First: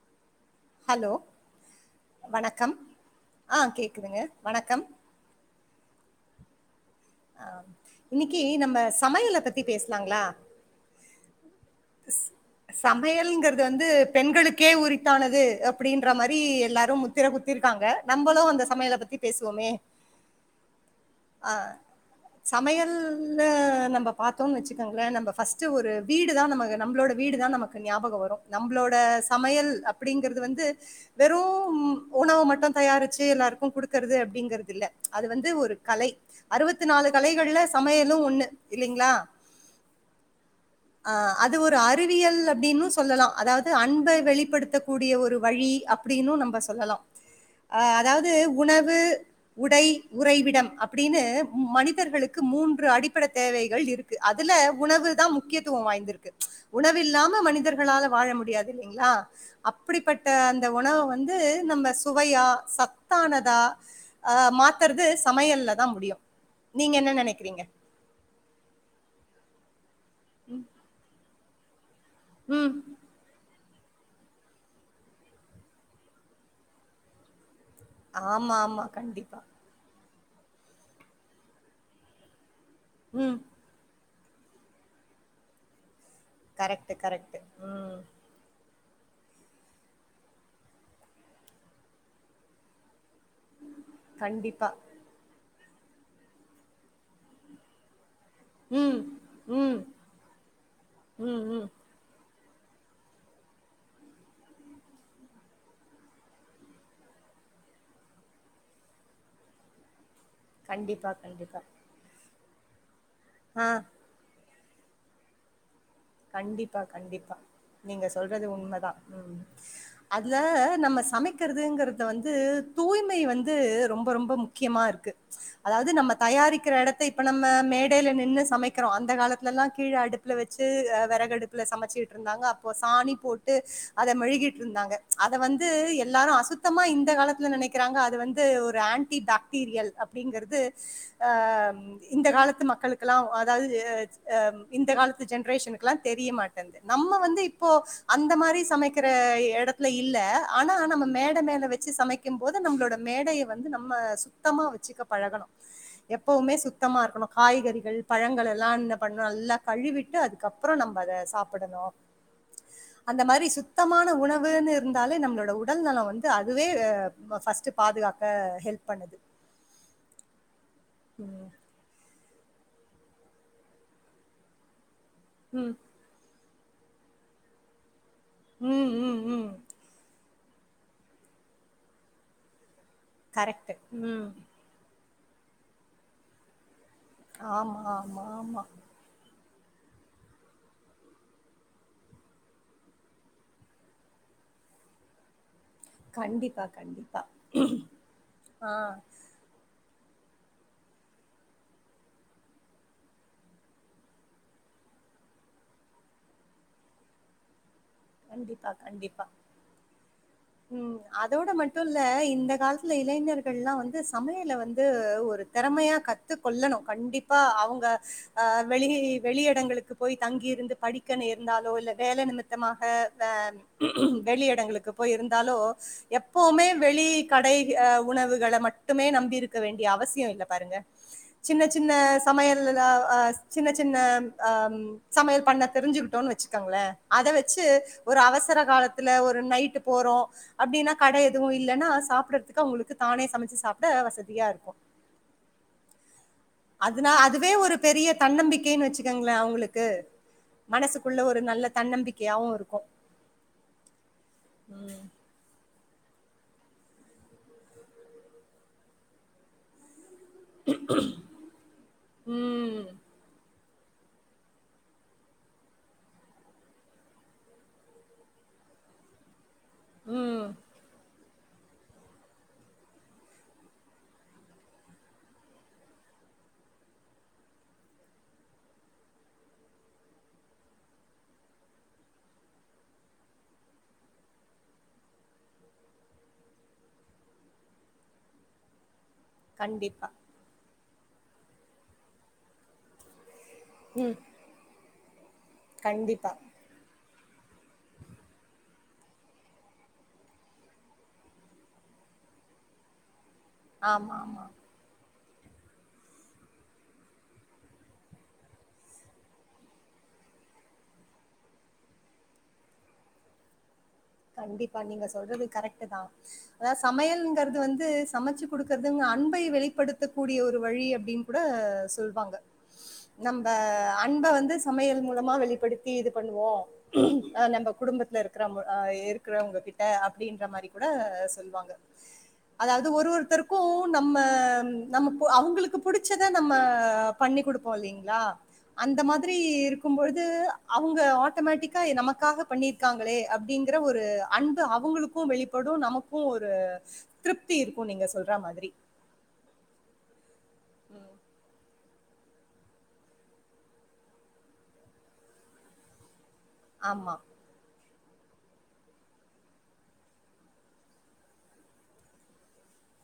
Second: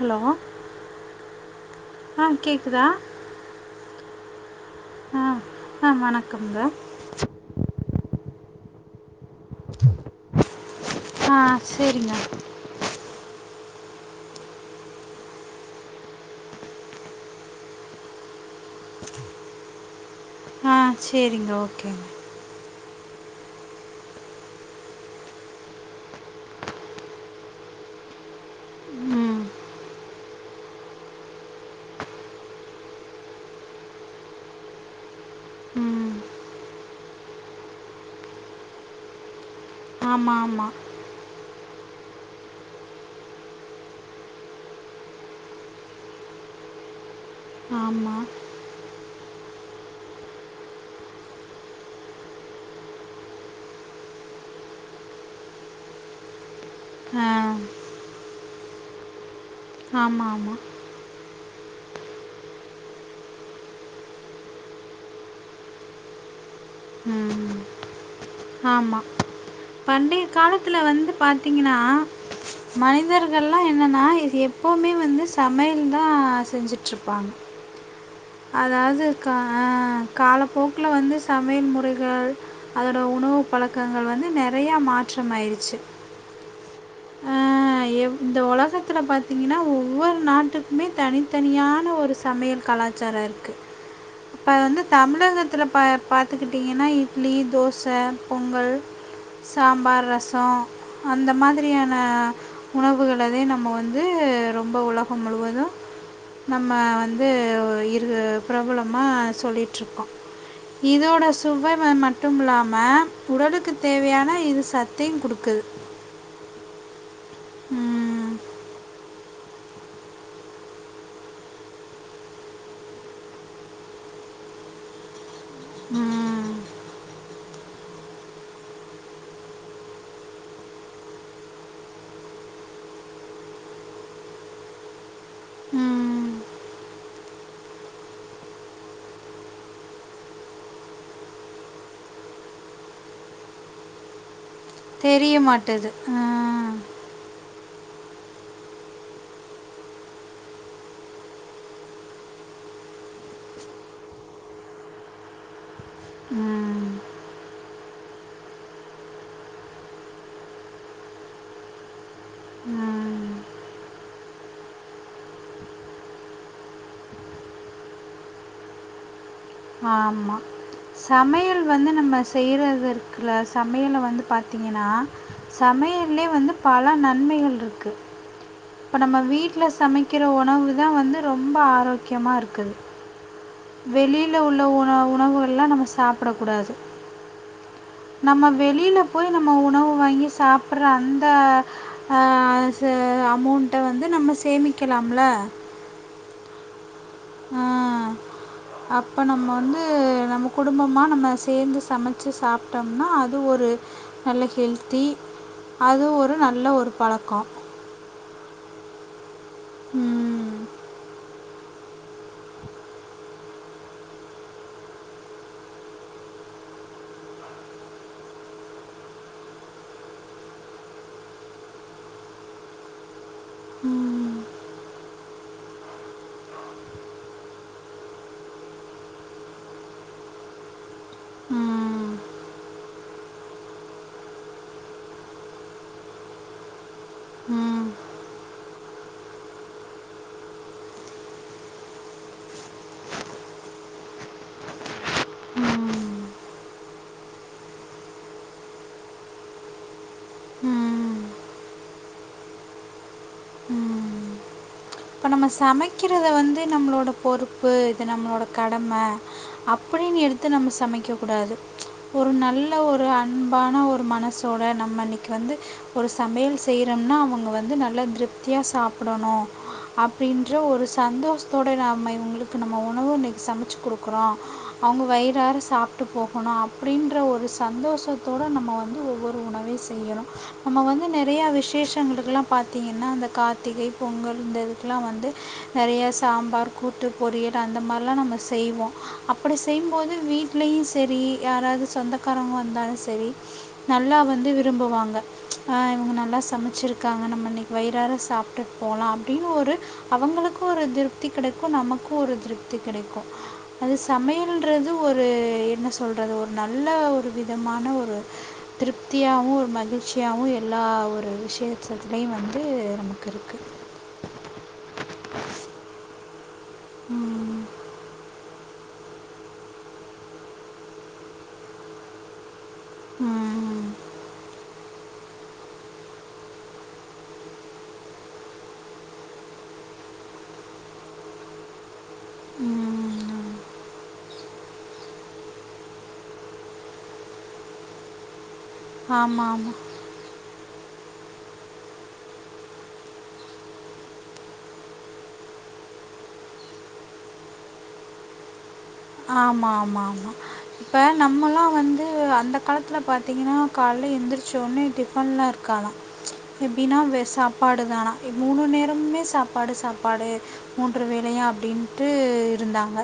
Hello hello ஆ வணக்கம் கேட்குதா ஆஹ் கேக்குதுங்க வணக்கம் ஆ ஆ வணக்கம்ங்க ஆஹ் இன்னைக்கு நம்ம சமையலை பத்தி பேசலாங்களா ஆ சரிங்க சமையல்ங்கிறது வந்து பெண்களுக்கே உரித்தானது அப்படின்ற மாதிரி எல்லாரும் முத்திர குத்திருக்காங்க நம்மளும் அந்த சமையல பத்தி பேசுவோமே ஆஹ் செரிங்க ஓகேங்க சமையல் னு நம்ம பார்த்தோம்ன்னு வச்சுக்கோங்களேன் நம்மபர்ஸ்ட்ட் ஒரு வீடு தான் ந நம்மளோட வீடு தான் நமக்கு ஞாபகம் வரும் நம்மளோட ம் சமையல் அப்படிங்கறிறது வந்து வெறும் உணவு மட்டும் தயாரிச்சு எல்லாருக்கும் கொடுக்கறது அப்படிங்கிறது இல்ல அது வந்து ஒரு கலை ம் அறுவத் நாலு கலைகள்ல சமையலும் ஒண்ணு இல்லலைங்களா ஆமா ஆமமா அது ஒரு அறிவியல் அப்படின்னு சொல்லலாம் அதாவது அன்பை வெளிப்படுத்தக்க கூடிய ஒரு வழி அப்படின்னுும் நம்ப சொல்லலாம் அஹ் ஆமாம் அதாவது உணவு உடை உறைவிடம் அப்டினு மனிதர்களுக்கு மூன்று அடிப்படை தேவைகள் இருக்கு அதுல உணவு தான் முக்கியத்துவம் வாய்ந்திருக்கு ஆ உணவில்லாமா மனிதர் நம்பளால வாழ முடியாது இல்லீங்களா ஆமாம் அப்டிப்பட்ட ஆமாம் அந்த உணவை வந்து நம்ம சுவையா சத்தானதா மாத்துரது சமையல்ல தான் முடியும் நீங்க என்ன உம் நினைக்கிறீங்க? ஆமா பண்டி காலத்தில வந்து பார்த்தீங்கன்ன ம். மனிதர்கள்.... இப்ப எல்லாம் என்னென்ன இது எப்பவுமே வந்து சமையல் தான் செஞ்சுட்டு இருப்பாங்க ஆமா, ஆமா. அதாவது க்கா கண்டிப்பா. ஆஹ காலப்போக்கல வந்து சமையல் முறைகள் அதோட ம். உணவு பழக்கங்கள் நெறைய மாற்றம் ஆயிருச்சு கரெக்ட்டூ கரெக்ட்டூ ம்ம் ஆ இந்த உலகத்துல பாத்தீங்கன்னா ஒவ்வொரு நாட்டுக்குமே தனித்தனியான ஒரு சமையல் கலாச் சார இருக்கு அப்ப கண்டிப்பா. வந்து தமிழக பத்துல பா பாத்துக்கிட்டிங்கனா இட்லி தோசை பொங்கல் ம். ம். சாம்பார் ரசோம் அந்த ம், ம். மாதிரியான உணவுகள நம்ம வந்து ரொம்ப உலகம் முழுவது நம்ம வந்து இரு பிரபலமா சொல்லிட்டு இருக்கோம் கண்டிப்பா, இதோட கண்டிப்பா. சுவைஆ மட் மட்டுமிலலாம ஆ. உடலுக்கு தேவையான இது சத் தேன் கொடுக்குறது கண்டிப்பா கண்டி நீங்க உம், சொல்றது உண் அத்தான் அதுல நம்ம சமைக்கிறங்கின்றது வந்து தூய்மை வந்து ரொம்ப ரொம்ப முக்கியமா இருக்கு அதாவது நம்ம ம். தயாரிக்கிற இடைத்த இப்ப நம்ம மேடையில நின்று சமைக்கிறோம் அந்த காலத்துலயெல்லாம் கீழே அடுப்புல வச்சு வந்து விறகு அடுப்புல சமைச்சிட்டு இருந்தாங்க அப்போ சாணி போட்டு அத மெழுகிட்டு இருந்தாங்க அத வந்து ம். எல்லாரும் அசுத்தமா இந்த காலத்துல நினைக்கிறாங்க அது வந்து ஒரு ஆன்டிபாக்டீரியல் அப்படிங்கிறது ம்ம் இந்த காலத்து மக்களுக்குல்லாம் அது தெரிய ஜென்ரேஷனுக்கு மாட்டுது. லா தெரிய ம். மாட்டேன்து நம்ம வந்து இப்ப இப்போ அந்த மாதிரி சமைக்கிற இடத்துல இல்ல ஆனா நம்ம மேடை மேல வச்சு சமைக்கும் போது நம்மளோட மேடையை வந்து நம்ம சுத்தமா வச்சுக்க பழகணும் எப்பவுமே ம். சுத்தமா இருக்கணும் காய்கறிகள் பழங்கள் எல்லா என்ன பண்ணும் நல்லா கழுவிட்டு த்அதுக்கப்புறம் நம்ம அத சாப்பிடணும் அந்த ம். மாதிரி சுத்தமான உணவுன்னு இருந்தாலே நம்மளோட உடல் நலம் வந்து அதுவே ஃபர்ஸ்ட் பாதுகாக்க ஹெல்ப் பண்ணுது ஆம்மா ம் சமையல் வந்து நம்ம செய்கிறது இருக்குல சமையல வந்து பார்த்திங்கனா ம் சமையலயே வந்து பல நன்மைகள் இருக்கு. ம் இப்ப நம்ம ம் ம் வீட்ல சமைக்கிற உ ணவுதா வந்து ரொம்ப ஆரோக்கியமா இருக்குது. கரெக்ட் ம் வெளில உள்ள உணவு உணவுகள்லா நம்ம சாப்படக்கூடாது. ஆமா ஆமா ஆமா போய் நம்ம உணவு வாங்கி சாப்பட்ற அந்த ஆ சா அமௌண்ட்ட வந்து நம்ம சேமிக்கலாம்ல? கண்டிப்பா கண்டி ஆ அப்ப நம்ம வந்து நம்ம குடும்பமா நம்ம சேந்து சமைச்சு சாப்ட்டோம்னா அது ஒரு நல்ல ஹெல்த்தி அது ஒரு நல்ல ஒரு பழக்கோ. கண்டிப்பா கண்டிப்பா. ம் ம் அதோட மட்டு இல்ல இந்த காலத்துல இளைஞர்கள்லா வந்து சமையல வந்து ஒரு திறமையா கத்துக்கொள்ளணு கண்டிப்பா அவங்க ஆ வெளி வெளி எடங்களுக்கு போய் தங்கியிருந்து படிக்க நேர்ந்தாலோ இல்ல வேல நிமித்தமாக ஆ ம் வெளி எடங்களுக்கு போயி இருந்தாலோ எப்பவுமே வெளி கடை ஆ உணவுகள மட்டுமே நம்பி இருக்க வேண்டிய அவசியோ இல்ல பாருங்க. சின்னச் சின்ன ம் சமையலுலா ஆ சின்ன சின்ன அம் சமையல் பண்ண தெரிஞ்சுக்கிட்டோன்னு வச்சுக்கோங்களே அத வச்சு ம் ஒரு அவசர காலத்துல ஒரு நைட்டு போறோ அப்டின்னா கடை எதுவு இல்லைன்னா சாப்டுறதுக்கு அவங்களுக்கு தானே சமைச்சு சாப்ட வசதியா இருக்கு. அதுனா அதுவே ஒரு பெரிய தன்னம்பிக்கைன்னு வச்சுக்கோங்களே அவங்களுக்கு. ம் மனசுக்குள்ள ஒரு நல்ல தன்னம்பிக்கையாவு இருக்கு. இப்ப நம்ம சமைக்கிறத வந்து நம்மளோட பொறுப்பு இது நம்மளோட கடம அ ப்படின்னு எடுத்து நம்ம சமைக்க கூடாது. ஒரு நல்ல ம் ஒரு அன் பான ஒரு மனசோட நம்ம இன்னைக்கி வந்து ஒரு சமையல் செய்யறோம்னா அவங்க வந்து நல்லா திருப்தியா சாப்படணு ம் அப்டின்ற ஒரு சந்தோஷ த்தோட நம்ம இவங்களுக்கு நம்ம உணவு இன்னைக்கி சமைச்சு குடுக்குறோ. அவங்க வயிறார சாப்ட்டு போகணு அப்டின்ற ஒரு சந்தோஷத்தோட நம்ம வந்து ஒவ்வொரு உணவையு செய்யறோ. நம்ம வந்து நெறைய விசேஷங்களுக்கெல்லா பாத்தீங்கன்னா அந்த கார்த்திகை பொங்கல் இந்த இது க்கெல்லா வந்து நெறைய சாம்பார் கூட்டு பொரியல் அந்த மாரிலா நம்ம செய்வோ. அப்படி கண்டிப்பா செய்யும்போது வீட்லயும் சேரி யாராவது சொந்தக்காரங்க வந்தாலும் செரி ம் நல்லா வந்து விரும்புவாங்க ஆஹ இவங்க கண்டிப்பா நல்லா சமைச்சி இருக்காங்க நம்ம இன்னைக்கு வயிறாரா சாப்பிட்டுட்டு போகலாம் அப்படின்னு ஒரு அவங்களுக்கும் ஒரு திருப்தி கெடைக்கும் நமக்கும் ஒரு திருப்தி கெடைக்கும் அது ஆமா ஆமா சமையலன்றது ஒரு ஒரு என்ன சொல்றது ஒரு நல்ல ஒரு விதமான ஒரு திருப்தியாவும் ஒரு மகிழ்ச்சியாவும் எல்லா ஒரு விஷேயத்துலயும் வந்து நமக்கு இருக்குது கண்டிப்பா நீங்க சொல்றது கரெக்ட் தான் அதாவ ம் சமையல்கிறது வந்து சமைச்சு குடுக்குறதுங்க அன்பை வெளிப்படுத்த கூடிய ஒரு வழி அப்டின்னு கூட சொல்வாங்க நம்ப ம் அன்ப வந்து சமையல் மூலம் சும்மா வெளிப்படுத்தி இது பண்ணுவோம் நம்ப குடும்பத்துல இருக்கும்போ ஆஹ இருக்குறவங்க கிட்ட அப்படின்ற மாதிரி கூட சொல்லுவாங்க ம் அதாவது ஒரு ஆமாம் ஒருத்தருக்கும் நம்ம நம் அவுங்குளுக்கு புடுச்சத நம்ம பண்ணி கொடுப்போ இல்லிங்ளா அந்த மாதிரி ஆமாம் இருக்கும்பொழுது அவங்க ஆட்டோமேட்டிக்கா நமக்காக பண்ணிருக்காங்களே அப் அப்டிங்குற ஒரு அன்பு அவங்குளுக்கு வெளிப்படு நமக்கு ஒரு திருப்தி இருக்கு நீங்க சொல்ற மாதிரி ஆமா ஆமா ஆமா இப்ப நம்மல்லா வந்து து அந்த காலத்துல பாத்தீங்கன்னா கால்ல எந்திரிச்சோனே டிஃபன்லா இருக்காதா எப்டின்னா ஆமா. வெர் சாப்பாடுதானா மூணு நேரமே சாப்பாடு சாப்பாடு மூன்று வேலையு அப்டின்ட்டு இருந்தாங்க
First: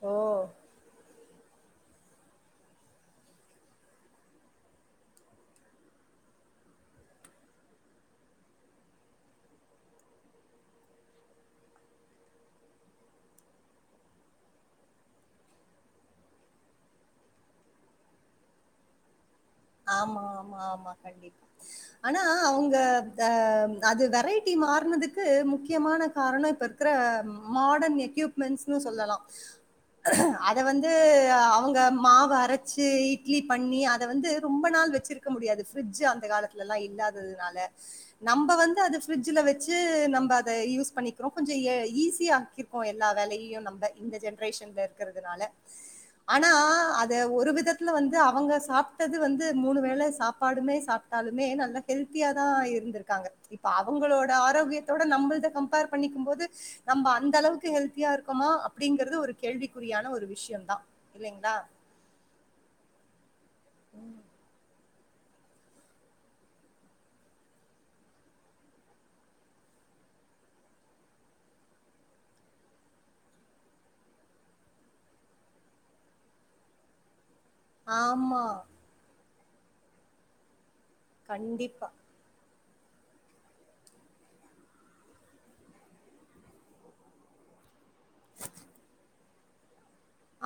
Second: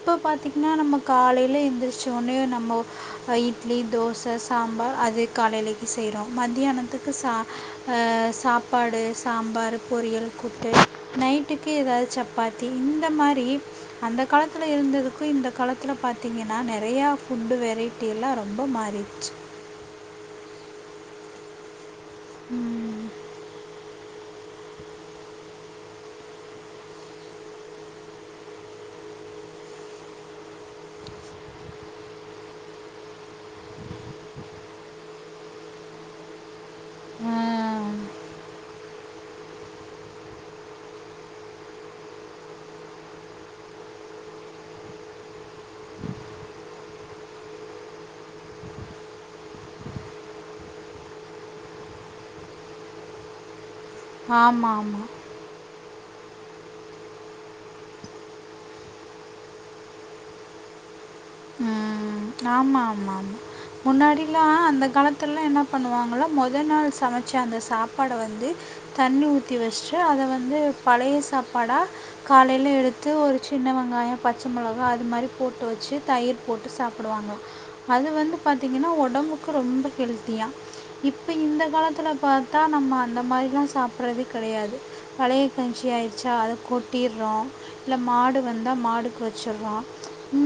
இப்போ ஓ! பாத்திங்கன்னா நம்ம காலைல எழுந்திரிச்சோனே நம்மோ இட்லி தோச சாம்பார் அது காலைலிக்கு செய்றோ மத்தியானத்துக்கு சா அ சாப்பாடு சாம்பாரு பொரியல் கூட்டு நைட்டுக்கு எதாவது சப்பாத்தி இந்த மாரி அந்த காலத்து ல இருந்ததுக்கு இந்த காலத்துல பாத்தீங்கன்னா நறையா ஃபுட்டு வெரைட்டி எல்லா ரொம்ப மாறிடுச்சு ஆமா ஆமா ஆமா கண்டிப்பா ஆனா அவங்க அ அது வேர் வெரைட்டி மாறனதுக்கு முக்கியமான காரணோ இப்ப இருக்குற மாடன் எக்யூப்மென்ஸ்னு சொல்லலா அத வந்து அவங்க மாவ அரச்சு இட்லி பண்ணி அத வந்து ரொம்ப நாள் வெச்சிருக்க முடியாது பிரிட்ஜு அந்த காலத் துல எல்லா இல்லாததுனால நம்ம வந்து அத ஃபிட்ஜூல வச்சு நம்ம அத யூஸ் பண்ணிக்றோ கொஞ்ச எ ஈஸியா ஆக்கிருக்கோ எல்லா வேலையு நம்ப இந்த ஜென்ரேஷன்ல இருக்குறதுனால ஆனா அத ஒரு விதத்துல வந்து அவுங்க சாப் டது வந்து மூணு வேள சாப்பாடுமே சாப்புட்டாலுமே நல்ல ஹெல்த்தியாதா இருந்துருக்காங்க இப் இப்ப அவங்களோட ஆமாம் ஆரோக்கியத்தோட ஆமாம் நம்முள்த கம்பேர் பண்ணிக்கும் போது நம்ப அந்த அளவுக்கு ஹெல்த்தியா இருக்கோமா அப்படிங்கறது ஒரு கேள்விக்குறியான ஒரு விஷ்யந்தா ம் ஆமா ஆமா ஆமா முன்னாடில்லா அந்த காலத்துல்லா என்ன பண்ணுவாங்களா மொதல் நாள் சமைச்ச அந்த சாப்பாட வந்து தண்ணி ஊத்தி வெச்சுட்டு அத வந்து பழைய சாப்பாடா காலைல எடுத்து ஒரு சின்ன வெங்காயோ பச்ச மொளகா அது மாரி போட்டு வெச்சு தயிர் போட்டு சாப்புடுவாங்க அது வந்து ஆமா. பாத்தீங்கன்னா ஒடம்புக் கு ரொம்ப ஹெல்த்தியா இப்ப இந்த கண்டிப்பா. காலத்துல பாத் தா நம்ம அந்த மாதிரிலா சாப்புறதே கெடையாது பழைய கஞ்சி ஆயிடுச்சா அத கொட்டிறோ இல்ல மாடு வந்தா மாடுக்கு வெச் சுர்றோ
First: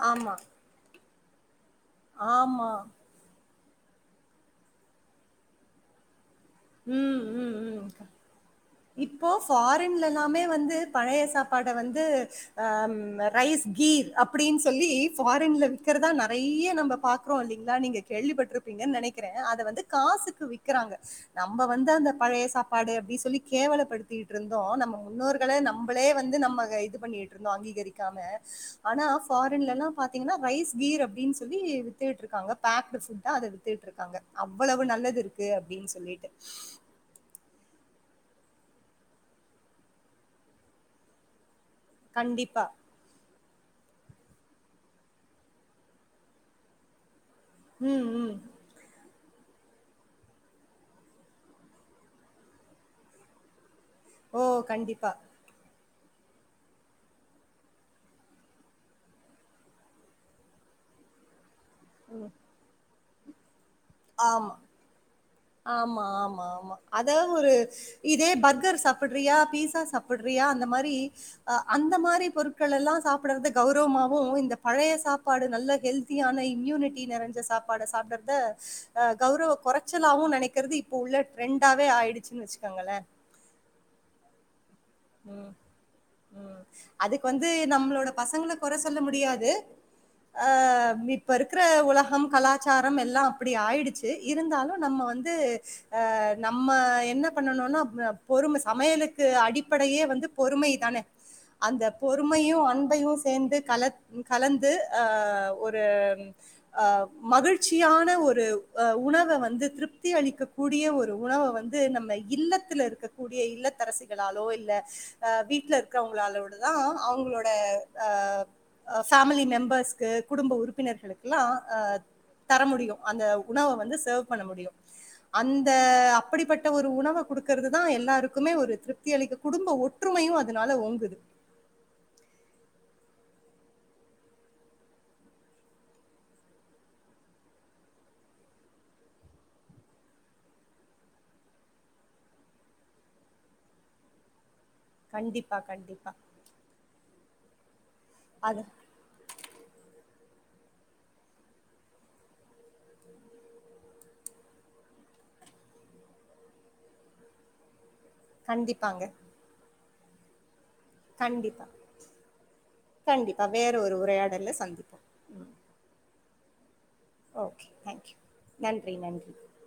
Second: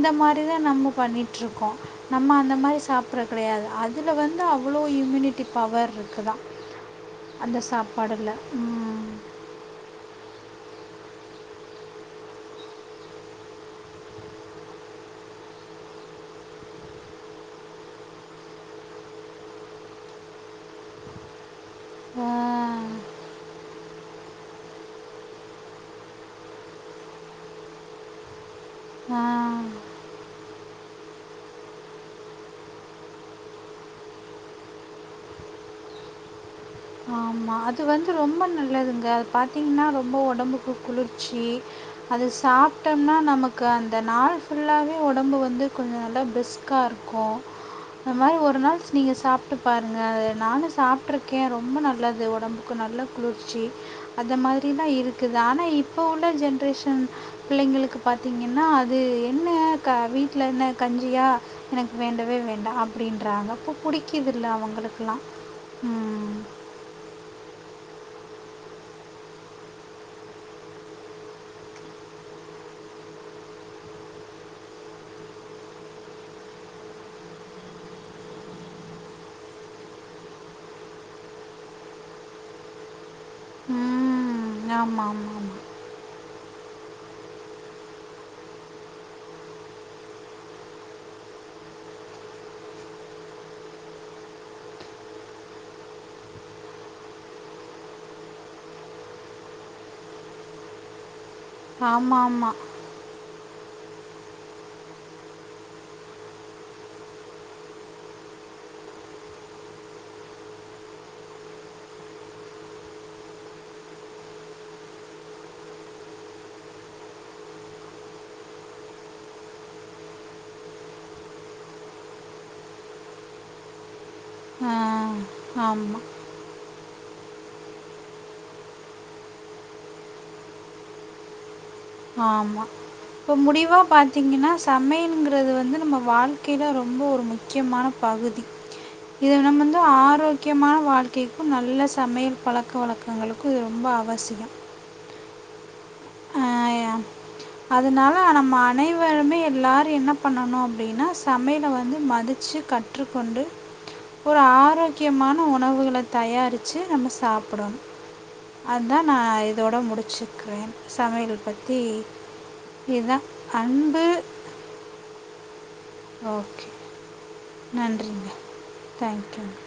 ஆமா நம்ம பண்ணிட்ருக்கோ நம்ம அந்த ஆமா. மாரி சாப்பறது கெடையாது அதுல வந்து அவ்வளோ இம்யூனிட்டி பவர் இருக்குதா ம் ம் ம் இப்போ ஃபாரின்ல எல்லாமே வந்து பழைய சாப்பாட வந்து ஆ ரைஸ் கீர் அப்டின் சொல்லி ஃபாரின்ல விக்கிறதா நறைய நம்ப பாக்குறோ இல்லைங்களா நீங்க கேள்விப்பட்ருப்பீங்கன் நெனைக்கிற அத வந்து காசுக்கு விக்குறாங்க நம்ம வந்து அந்த பழைய சாப்பாடு அப்டி சொல்லி கேவலப்படுத் திட்டிகிட்டு இருந்தோம் நம்ம முன்னோர்களா நம்மளே வந்து நம்ம இது பண்ணிட்டு இருந்தோம் அங்கீகரிக்காம ஆனா ஃபாரின்யெல்லா பாத்தீங்கன்னா ரைஸ் வீர் அப்படின்னு சொல்லி வித்துட்டு இருக்காங்க பேக்ட்டு அதை வித்துட்டு இருக்காங்க அவ்வளவு நல்லது இருக்கு அப்படின்னு சொல்லி [inaudible] ஆமா அது வந்து ரொம்ப நல்லதுங்க அது பா்த்தீங்கன்னா ரொம்ப உடம்புக்கு குளிர்ச்சி அது கண்டிப்பா சாப்பிட்டோம்னா நமக்கு அந்த நாள் புல்லாவே உடம்பு வந்து கொஞ்ச நல்லா பிரிஸ்க்காக இருக்கும் ம் அந்த ம் மாதிரி ஒரு நாள் நீங்க சாப்பாடு சாப்டு பாருங்க நானும் சாப்பிட்டுருக்கேன் ரொம்ப ரொம்ப நல்லது உடம்புக்கு நல்லா குளிர்ச்சி அந்த ஓ! மாதிரிதான் கண்டிப்பா. இருக்குது ஆனா இப்ப இப்போ உள்ள ஜென்ரேஷன் பிள்ளைங்களுக்கு பாத்தீங்கன்னா அது என்ன வீட்டுல என்ன கஞ்சியா எனக்கு வேண்டவே வேண்டாம் அப்படின்றாங்க பு புடிக்கதில்லை ஆமா. அவங்களுக்கெலாம் ஆமா ஆமா ஆமா அதா ஒரு இதே பர்கர் சாப்பிடுறியா பீஸா சாப்பிடுறியா அந்த மாதிரி அந்த மாதிரி பொருட்கள் எல்லாம் சாப்பிடுறத கௌரவமாவும் இந்த பழைய சாப்பாடு நல்ல ஹெல்த்தியான இம்யூனிட்டி நிறஞ்ச சாப்பாடை சாப்பிடறதஹ் கௌரவ குறைச்ச உம் நினைக்கிறது இப்ப உள்ள ட்ரெண்டாவே ஆயிடுச்சுன்னு வச்சுக்காங்களே ஆமா ஆமா ஆமா அதுக்கு வந்து நம்மளோட பசங்கள குறை சொல்ல முடியாது ஹா இப்ப இருக்கிற உலகம் கலாச்சாரம் எல்லாம் அப்படி ஆயிடுச்சு இருந்தாலும் நம்ம வந்து ஹா நம்ம என்ன பண்ணணும்னா பொறுமை சமையலுக்கு அடி படையே வந்து பொறுமை தானே அந்த ஆமாம் ஆமாம் ஆமாம் பொறுமையும் அன்பையும் சேர்ந்து கல கலந்து ஒரு மகிழ்ச்சியான ஒரு உணவை வந்து திருப்தி அளிக்க கூடிய ஒரு உணவை வந்து நம்ம இல்லத்தில் இருக்கக்கூடிய இல்லத்தரசிகாலோ இல்ல அஹ வீட்டுல இருக்கிறவங்களாலோடதான் அவங்களோட அஹ் பேமிலி மெம்பர்ஸ்க்கு குடும்ப உறுப்பினர்களுக்குல்லாம் அஹ் தர முடியும் அந்த உணவை வந்து சர்வ் பண்ண ஆமாம் ஆ முடியும் அந்த ஆமாம் அப்படிப்பட்ட ஒரு உணவு கொடுக்கறது தா எல்லாருக்குமே ஒரு திருப்தி அளிக்க குடும்ப ஒற்றுமையும் அதனால ஒங்குது ஆமா இப்போ முடிவா பாத்தீங்கன்னா சமையல்ங்கிறது வந்து நம்ம வாழ்க்கையில ரொம்ப ஒரு முக்கியமான பகுதி இது நம்ம வந்து ஆரோக்கியமான வாழ்க்கைக்கும் நல்ல சமையல் பழக்க வழக்கங்களுக்கும் இது ரொம்ப அவசியம் கண்டிப்பா கண்டிப்பா ஆ அதனால நம்ம அது அனைவருமே எல்லாரும் என்ன பண்ணணும் அப்ப அப்படின்னா சமையலை வந்து மதிச்சு கற்றுக்கொண்டு ஒரு ஆரோக்கியமான உணவுகளை தயாரிச்சு நம்ம சாப்பிடணும் கண்டிப்பாங்க அதான் நா இதோட முடிச் சுக்குறேன் கண்டிப்பா இதுதான் கண்டிப்பா வேற ஒரு அன்பு உரையாடல சந்திப்போம் ஓகே ஓகே தேங்க்யூ நன்றிங்க நன்றி நன்றி தேங்க்யூங்க